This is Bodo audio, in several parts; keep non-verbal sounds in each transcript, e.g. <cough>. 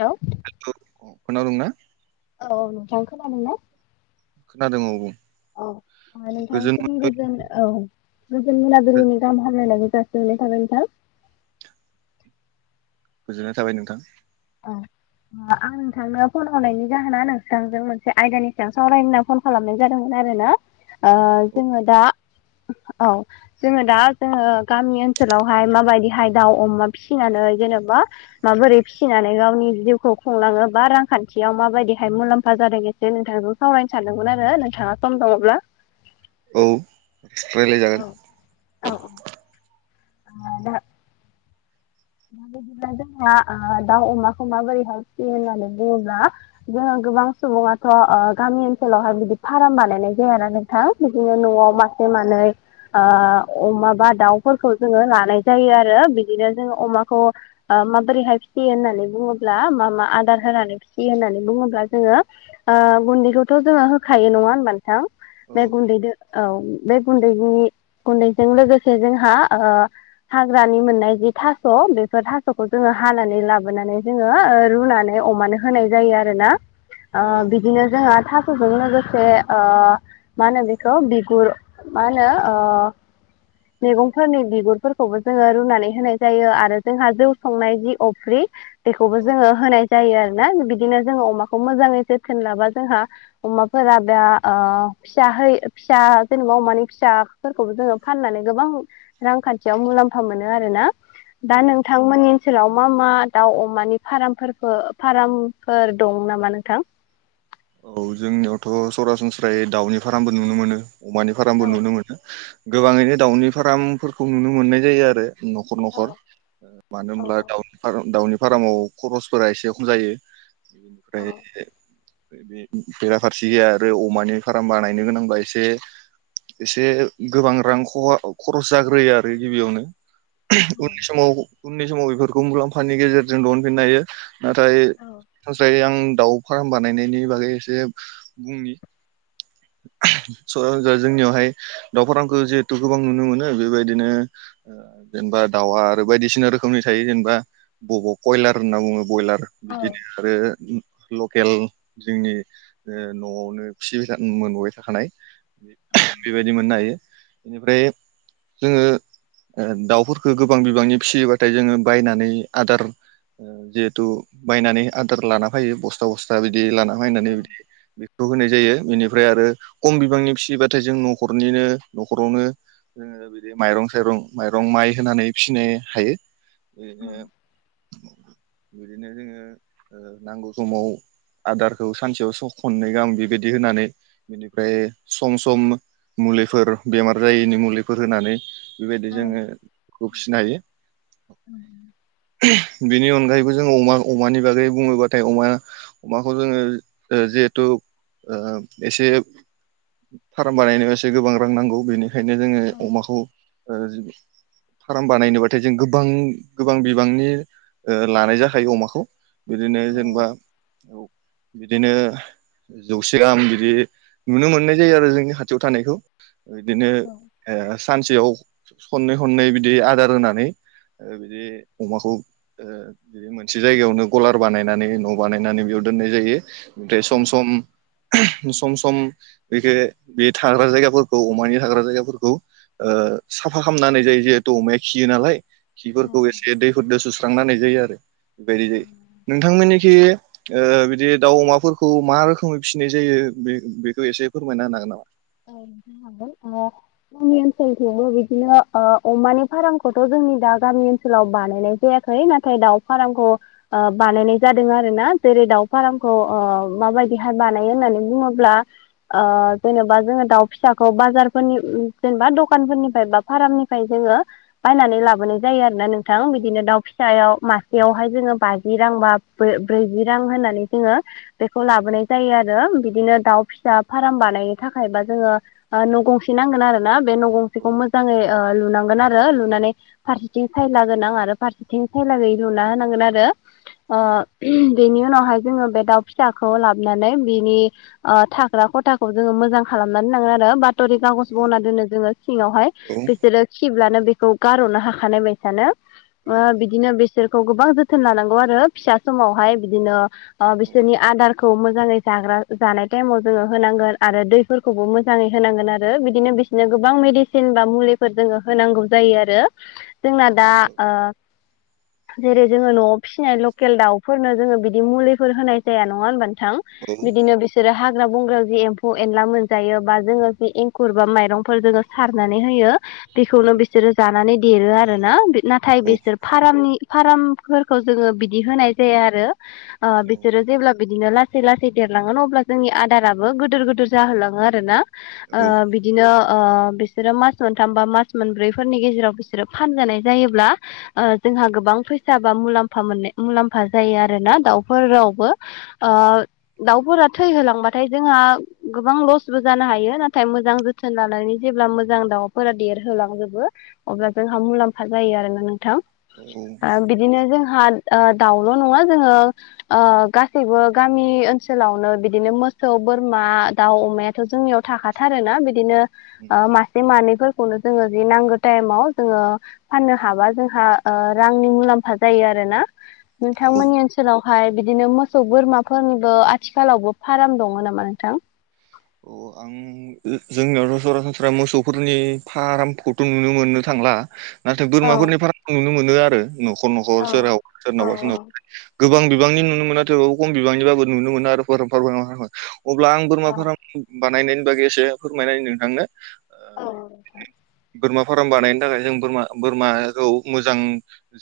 हेल' खनादोंना? औ औ नोंथां खोनादोंना? खोनादों आ औ नोंथांसिम गोजोन औ गोजोन मोनाबिनि गाहाम हामलायनाय गो जासि हरनाय थाबाय नोंथां। गोजोननाय थाबाय नोंथां। औ। आं नोंथांनो फन हनायनि जाहोना नोंसांजों मोनसे आयदानि सां सावराय होनना फन खालामनाय जादोंमोन आरो ओ जोङो दा औ जोङो दा जोङो गामि ओनसोलावहाय माबायदिहाय दाउ अमा फिसिनानै जेनेबा माबोरै फिसिनानै गावनि जिउखौ खुंलाङो बा रांखान्थियाव माबायदिहाय मुलाम्फा जादों एसे नोंथांखौ खावरायनो सानदों। सानदोंमोन आरो नोंथाङा सम दङब्ला औ रायलायजागोन। आ दा माबायदिब्ला जोंहा दाउ अमाखौ माबोरै हेल्प फैयो होननानै बुङोब्ला जो गोबां सुबुङाथ' गामि ओनसोलावहाय बिदि फार्म बानायनाय जायाना नोंथां। बिदिनो औ न'आव औ मासे मानै अमाबा दाउफोरखौ जोङो लानाय जायो आरो बिदिनो जोङो अमाखौ माबोरैहाय फिसियो होननानै बुङोब्ला मा मा आदार होनानै फिसियो होननानै बुङोब्ला जोङो गुन्दैखौथ' जोङो होखायो नङा होनबा नोंथां? बे गुन्दैजों औ बे गुन्दैनि गुन्दैजों लोगोसे जोंहा हाग्रानि मोननाय जि थास थास' बेफोर थास'खौ जोङो हानानै लाबोनानै जोङो रुनानै अमानो होनाय जायो आरोना औ बिदिनो जोंहा थोजों लोगोसे मा होनो बेखौ बिगुर मा होनो मैगंफोरनि बिगुरफोरखौबो जोङो रुनानै होनाय जायो आरो जोंहा जौ संनाय जि अफ्रि बेखौबो औ जोङो होनाय जायो आरोना बिदिनो जोङो अमाखौ मोजाङैसो थोनलाबा जोंहा अमाफोरा बे ओ फिसा फिसा जेनेबा अमानि फिसाफोरखौबो जोङो फाननानै गोबां रांखान्थियाव मोन। मुलाम्फा मोनो आरोोना औ दा नोंथमोननि ओनसोलाव मा मा दाउ अमानि फार फार्मफोर दं नामा नोंथां। <inaudible> औ जोंनियावथ' सरासनस्रायै दाउनि फार्मबो नुनो मोनो। अमानि औ फार्मबो नुनो मोनो गोबाङैनो दाउनि फार्ामफोरखौ नुनो मोननाय जायो आरो न'खर न'खर मानो औ होनोमब्ला दाउनि फार्माव खरसफोरा एसे एखम जायो औ बेनिफ्राय बे बेराफारसे गैया आरोओरै अमानि फार्ाम बाानायनायनो गोनांबा एसे एसे गोबां रां खरस जाग्रोयो आरो गिबियावनो उननि समाव उननि समाव बेफोरखौ मुलाम्फानि गेजेरजों दिहुनफिननो हायो। नाथायसाय आं दाउ फार्म बानायनायनि बागै एसे बुंनि स जोंनियावहाय दाउ फारांखौ जिहेथु गोबां नुनो मोनो बेबायदिनो जेनेबा दाउआ आरो बायदिसिना रोखोमनि थायो जोंना बयलारर होनना बुङो बयलार बिदिनो आरो लकेल जोंनि न'आवनो फिसिबाय मोनबोबाय थाखानाय बेबायदि मोननो हायो। बेनिफ्राय जोङो दाउफोरफोरखौो गोबां बिबांनि फिसियोबाथाय जोङो बायनानै आदार जिहेतु बायनानै आदार लाना फैयो बस्था बस्था बिदि बिदि लाना हा होननानै बिदि बेखौ होनाय जायो। बेनिफ्राय आरो खम बिबांनि फिसिबाथाय जों न'खरनिनो न'खरावनो जोङो बिदि माइरं साइरं माइरं माइ होनानै फिसिनो हायो। बिरैनो बिदिनो जोङो नांगौ समाव आदारखौ सानसेयाव खननै ग आं बेबायदि होनानै बिनिफ्राय सम सम मुलै बेमारफोर जायैनि मुलिफोर होनानै बेबायदि जोङो फिसिनो हायो। बेनि अनगायैबो जोंङ अमा अमानि बागै बुङोब्लाथाय अमाया अमाखौ जोङो जिहेथु एसे फार्म बानायनायाव एसे गोबां रां नांगौ बेनिखायनो जोङो अमाखौ फार्म बानायनोबाथाय जों गोबां गोबां बिबांनि लानाय जाखायो अमाखौ बिदिनो जेनबा बिदिनो जौसे गाहाम बिदि नुनो मोननाय जायो आरो जोंनि खाथियाव थानायखौ। बिदिनो सानसेयाव खननै खननै बिदि आदार होनानै बिदि अमाखौ बि मोनसे जायगायावनो गलार बानायनानै न'आव बानायनानै बेयाव दोननाय जायो। ओमफ्राय सम सम सम सम बेदि बे थाग्रा जायगाफोरखौ अमानि थाग्रा जायगाफोरखौ साफा खालामनानै जायो। जिहेतु अमाया खियो नालाय खिफोरखौ एसे दैफोरजों सुस्रांना होननाय जायो आरो बेबायदि जायो नोंथांमोननि बिदि ओ दाउ अमाफोरखौ मा रोखोमै फिसिनाय जायो बे बेखौ एसे फोरमायना होन हागोन नामा? औ जागोन जोंनि ओनसोलखौबो बिदिनो ओ अमानि फार्मखौथ' जों जोंनि दा गामि ओनसोलाव बानायनाय जायाखै नाथाय दाउ फारामखौ बानायनाय जादों आरोना। जेरै दाउ फारामखौ माबायदिहाय बानायो होननानै बुङोब्ला ओ जेनेबा जोङो दाउ फिसाखौ बाजारफोरनि जेनेबा दखानफोरनिफ्राय बा फाराममनिफ्राय जोङो बायनानै लाबोनाय जायो आरोना नोंथां बिदिनो दाउ फिसायाव मासेयावहाय जोङो बाजि रां बा ब्रैजि रां होननानै जोङो बेखौ लाबोनाय जायो आरो बिदिनो दाउ फिसा फाराम बानायनो थाखाय थाखायबा जोङो न' गंसे नांगोन आरो ना बे न' गंसेखौ मोजाङै ओ लुनांगोन आरो लुनानै फारसेथिं सायला गोनां आरो फारसेथिं सायलागैयै लुना होनांगोन आरो। नामा? बेनि उनावहाय जोङो बे दाउ फिसाखौ लाबोनानै बिनि ओ थाग्रा खथाखौ जोङो मोजां खालामनानै लााङो आरो बाथ'रि खागज औ बना दोनो जोङो सिङावहाय औ बिसोरो खि ब्लानो बेखौ गारह'नो हाखानाय बायसानो। बिदिनो बे बिसोरखौ गोबां जोथोन लानांगौ आरो फिसा समावहाय बिदिनो बिसोरनि आदारखौ मोजाङै जायो। जाग्रा जानाय टाइमयाव होनांगोन आरो दै। फोरखौबो मोजाङै होनांगोन आरो बिदिनो बिसोरनो गोबां मेडिसिन बा मुलिफोर जोङो होनांगौ जायो आरो। <unintelligible> जोंना दा ओ जेरै जोङो न'आव फिसिनाय लकेल दाउफोरनो जोङो बिदि मुलिफोर होनाय जाया नङा होनबा नोंथां औ बिदिनो बिसोरो हाग्रा बंग्रा एमफौ एला जायो बा जोङो जि एंखुर बा माइरंफोर जोङो सारनानै होयो। बेखौनो बिसोरो जानानै देरो आरो ना नाथाय औ बेसोर फारामनि फारामफोरखौ जोङो बिदि होनाय जाया आरो। ओ औ बिसोरो जेब्ला बिदिनो लासै लासै देरलांगोन अब्ला जोंनि आदाराबो गिदोर गिदोर जाहोलां गोन आरोना ओ बिदिनो ओ बिसोरो मास मोनथाम बा मास मोनब्रैफोरनि गेजेराव बिसोरो फानजानाय जायोब्ला। जोंहा गोबां फैसा बा मुलामफा मोननाय मुलामफा जायो आरोना दाउफोरावबो ओ दाउफोरा थै होलांबाथाय जोंहा गोबां लस जानो हायो नाथाय मोजां जोथोन लानानै जेब्ला मोजां दाउफोरा देरहोलांजोबो अब्ला जों। जोंहा मुलामफा जायो आरोना नोंथां औ बिदिनो जोंहा ओदाउल' नङा जोङो ओ गासैबो गामि ओनसोलावनो बिदिनो मोसौ। बोरमा दाउ अमायाथ' जोंनियाव थाखाथारोना बिदिनो मासे मानै। खौनो जोङो ज नांगौ टाइमाव जोङो फाननो हाबा जोंहा रांनि मुलामफा जायो आरो। आरोना औ औ नोंथांमोननि ओनसोलाव। ओमफ्राय बिदिनो मोसौ बोरमाफोरनिबो आथिखालावबो फाराम दङ नामा नोंथां? आं जोंनियावथ' सरासनस्रा मोसौफोरनि फारामखौथ' नुनो मोननो थांला नाथाय बोरमाफोरनि फारामखौ नुनो मोनो आरो न'खर न'खर सोरहाव सोरनावबा सोरनावबा। गोबां बिबांनि नुनो मोना थेवबाबो खम बिबांनिबाबो नुनो मोना आरो फाराम अब्ला आं बोरमा फाराम बानायनायनि बागै एसे फोरमायना होनि नोंथांनो औ नोंथां। बोरमा फाराम बानायनो थाखाय जों बोरमा बोरमाखौ मोजां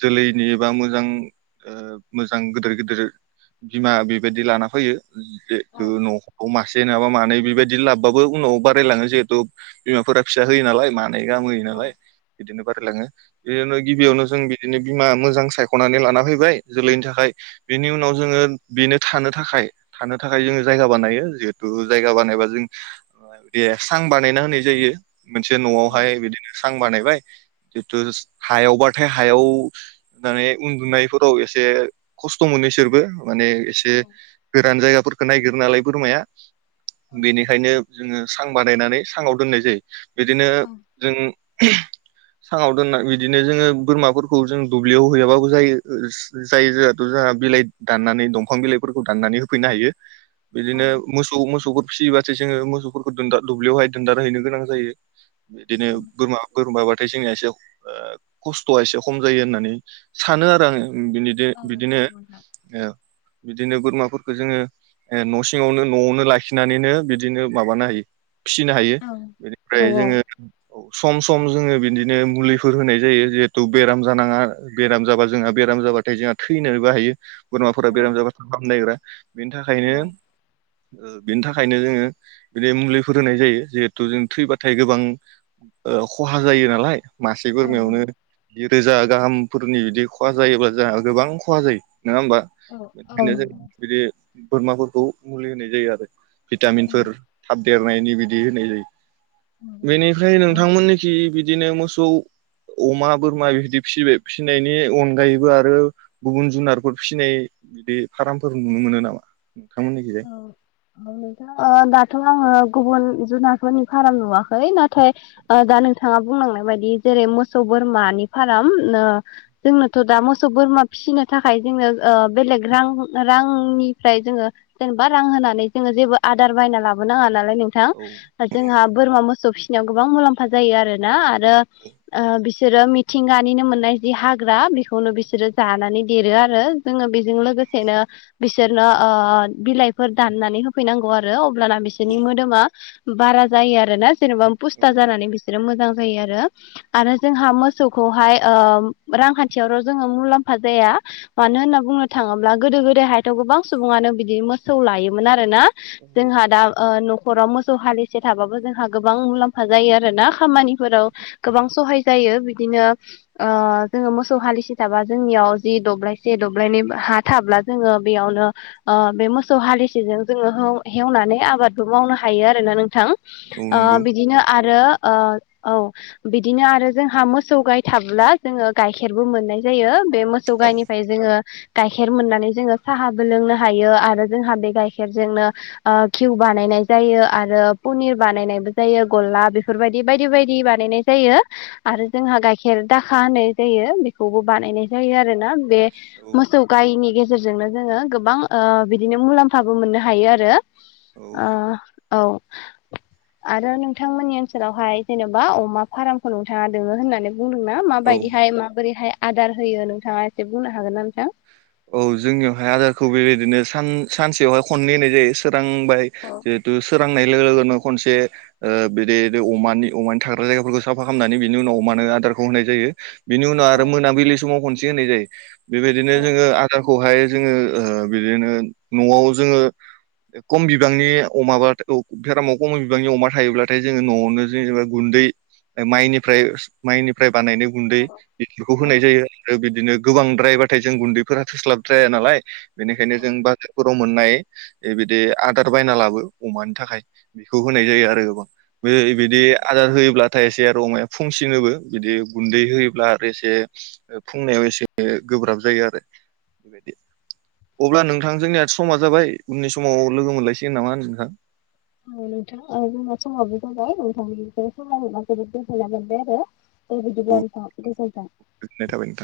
जोलैनि एबा मोजां। ओ मोजां गिदिर गिदिर बिमा बेबायदि लाना फैयो। जेहुथु न'आव मासे नङाबा मानो। बेबायदि लाबाबो उनाव बारायलाङो जिहेथु बिमाफोरा फिसा होयो नालाय मा नै गाहाम होयो नालाय बिदिनो बारायलाङो बिदिनो गिबियाव जों बिबायदिनो बिमा मोजां सायख'नानै लाना फैबाय जोलैनि थाखाय बिनि उनाव जोङो बेनो थानो थाखाय। थानो थाखाय जोङो जायगा बानायो जिहेतु जायगा बानायबा जों बे सां बानायना होनाय जायो। मोनसे न'आवहाय बिदिनो सां बानाय। बाय जितु हायावबाथाय हायाव माने उन्दुनायफोराव एसे खसथ' मोनो इसोरबो माने एसे गोरान जायगाफोरखौ नायगिरो नालाय बोरमाया बेनिखायनो जोङो सां बानायनानै सांआव दोननाय जायो बिदिनो जों। <unintelligible> साङाव दोनना बिदिनो जोङो बोरमाफोरखौ जों दुब्लियाव हैयाबाबो जायो जायो जोंहाथ' जों बिलाइ दाननानै दंफां बिलाइफोरखौ दाननानै होफैनो हायो। बिदिनो मोसौ मोसौफोर फिसियोबथायो जोङो मोसौफोरखौ दुब्लियावहाय दोनदार हैैनो गोनां जायो। बिदिनो बोरमा बोरमा बाथ' नाथाय जोंनिया एसे खस्थ'आ एसे खम जायो होननानै सानो आरो आङो। बि बिदिनो। बिदिनो बोरमाफोरखौ जोङो न' सिङावनो न'आवनो लाखिनानैनो बिदिनो माबानो हायो। फिसिनो हायो बेनिफ्राय औ औ जोङो। सम सम जोङो बिदिनो मुलिफोर होनाय जायो जिहेथु बेराम जानाङा बेराम जाबा जोंहा बेर बेराम जाबाथाय जोंहा थैनोबो हायो बोरमाफोरा बेराम जाबा हामलनायग्रा बेनि थाखायनो बेनि थाखायनो जोङो बिदि मुलिफोर होनाय जायो जिहेथु जों थैबाथाय गोबां। खहा जायो नालाय मासे बोरमायावनो बि रोजा गाहामफोरनि बिदि खहा जायोब्ला जोंहा गोबां खहा जायो। नङा होमबानाय जायो बिदि बोरमाफोरखौ मुलि होनाय जायो आरो। भिटामिनफोर थाब देरनायनि बिदि होनाय जायो बेनिफ्राय नोंथांमोननोखि बि बिदिनो मोसौ अमा बोरमा बेबायदि फिबाय फिसिनायनि अनगायैबो आरो गुबुन जुनारफोर फिसिनाय। बिदि फार्मफोर नुनो मोनो नामा नोंथांमोननि गेजेर नोंथां दाथ' आङो गुबुन जुनारफोरनि फाराम नुवाखै नाथाय। दा नोंथाङा बुंलांनाय बायदि जेरै मोसौ बोरमानि फार्म जोंनोथ' दा मोसौ बोरमा फिसिनो थाखाय जोङो बेलेग रां रांनिफ्राय जोङो जेनेबा रां होनानै जोङो जेबो आदार बायना लाबोनाङा नालाय नोंथां औ जोंहा बोरमा मोसौ याव गोबां मुलाम्फा जायो आरो ना आरो बिसोरो मिथिंगानिनो मोननाय जि हाग्रा बेखौनो बिसोरो जानानै देरो आरो जोङो बेजों लोगोसेनो बिसोरनो ओ बिलाइफोर दाननानै होफैनांगौ आरो अब्लाना औ बिसोरनि मोदोमा बारा जायो आरो ना जेनेबा पुस्था जानानै बिसोरो मोजां जायो आरो आरो जोंहा मोसौखौहाय रांखान्थियावल' जोङो मुलाम्फा जाया मानो होनना बुंनो थाङोब्ला गोदो गोदायहायथ' गोबां सुबुङानो बि बि मोसौ लायोमोन आरोोना औ जोंहा दा न खराव मोसौ हालिसे थाबाबो जोंहा गोबां मुलाम्फा जायो आर ना खामानिफोराव गोबां सहाय जायो बिदिनो जोङो मोसौ हालिसि थाबा जोंनियाव जि दब्लायसे दब्लायनि हा थाब्ला जोङो बेयावनो ओ बे मोसौ हालिसेजों जोङो हो हेवनानै आबादबो मावनो हायो आरोना नोंथां औ ओ नंगौ बिदिनो आरो ओ औ बिदिनो आरो जोंहा मोसौ गाय थाब्ला जोङो गाइखेरबो मोननाय जायो बे मोसौ औ गायनिफ्राय जोङो गाइखेर मोननानै जोङो साहाबो लोंनो हायो आरो जोंहा बे गाइखेरजोंनोिउ बानायनाय जायो आरो पनिर बानायनाय बो जायो गलला बेफोरबायदि बायदि बायदि बानायनाय जायो आरो औ जोंहा गाइखेर दाखा होनाय जायो बेखौबो बानायनाय जायो आरो ना बे औ मोसौ गायनि गेजेरजोंनो जोङो गोबां ओ बिदिनो मुलाम्फाबो मोननो हायो आरो औ ओ औ आरो नोंथांमोननि ओनसोलावहाय जेन'बा अमा फार्मखौ नोंथाङा दङो होननानै बुंदों ना औ माबायदिहाय माबोरैहाय आदार होयो नोंथाङा एसे बुंनो हागोन ना नोंथां औ जोंनियावहाय आदारखौ बेबायदिनो सान सानसेयावहाय खननै होनाय जायो सोरांबाय जिहेतु सोरांनाय लोगो लोगोनो खनसे बे अमानि अमानि थाग्रा जायगाफोरखौ साफा खालामनानै बिनि उनाव अमानो आदारखौ होनाय जायो बिनि उनाव आरो मोनाबिलि समाव खनसे होनाय जायो बेबाय जोङो ओ बिदिनो न'आव जोङो खम बिबांनि अमाब्लाथाय बेरामाव खम बिबांनि अमा थायोब्लाथाय जोङो न'आवनो जेनेबा गुन्दै माइनिफ्राय माइनिफ्राय बानायनो गुन्दै बेफोरखौ होनाय जायो आरो बिदिनो गोबां द्राइभा थाय जों गुन्दैफोरा थोस्लाब द्राया नालाय बेनिखायनो जों बाजारफोराव मोननाय दे बिदि आदार बायना लाबो अमानि थाखाय बेखौ होनाय जायो आरो बै बिदि आदार होयोब्लाथाय एसे आरो अमायाबो फुंसिनोबो बिदि गुन्दै होयोब्ला आरो एसे फुंनायाव एसे गोब्राब जायो आरो <unintelligible> अब्ला नोंथां जोंनिया समा जाबाय उननि समाव लोगो मोनलायसिगोन नामा नोंथां औ नोंथां ओ जोंना समाबो जाबाय नोंथांनिफ्राय सावरायनो मोनना जोबोद गोजोननाय मोनबाय आरो दे औ बिदिब्ला नोंथां गोजोनथों गोजोननाय थाबाय नोंथां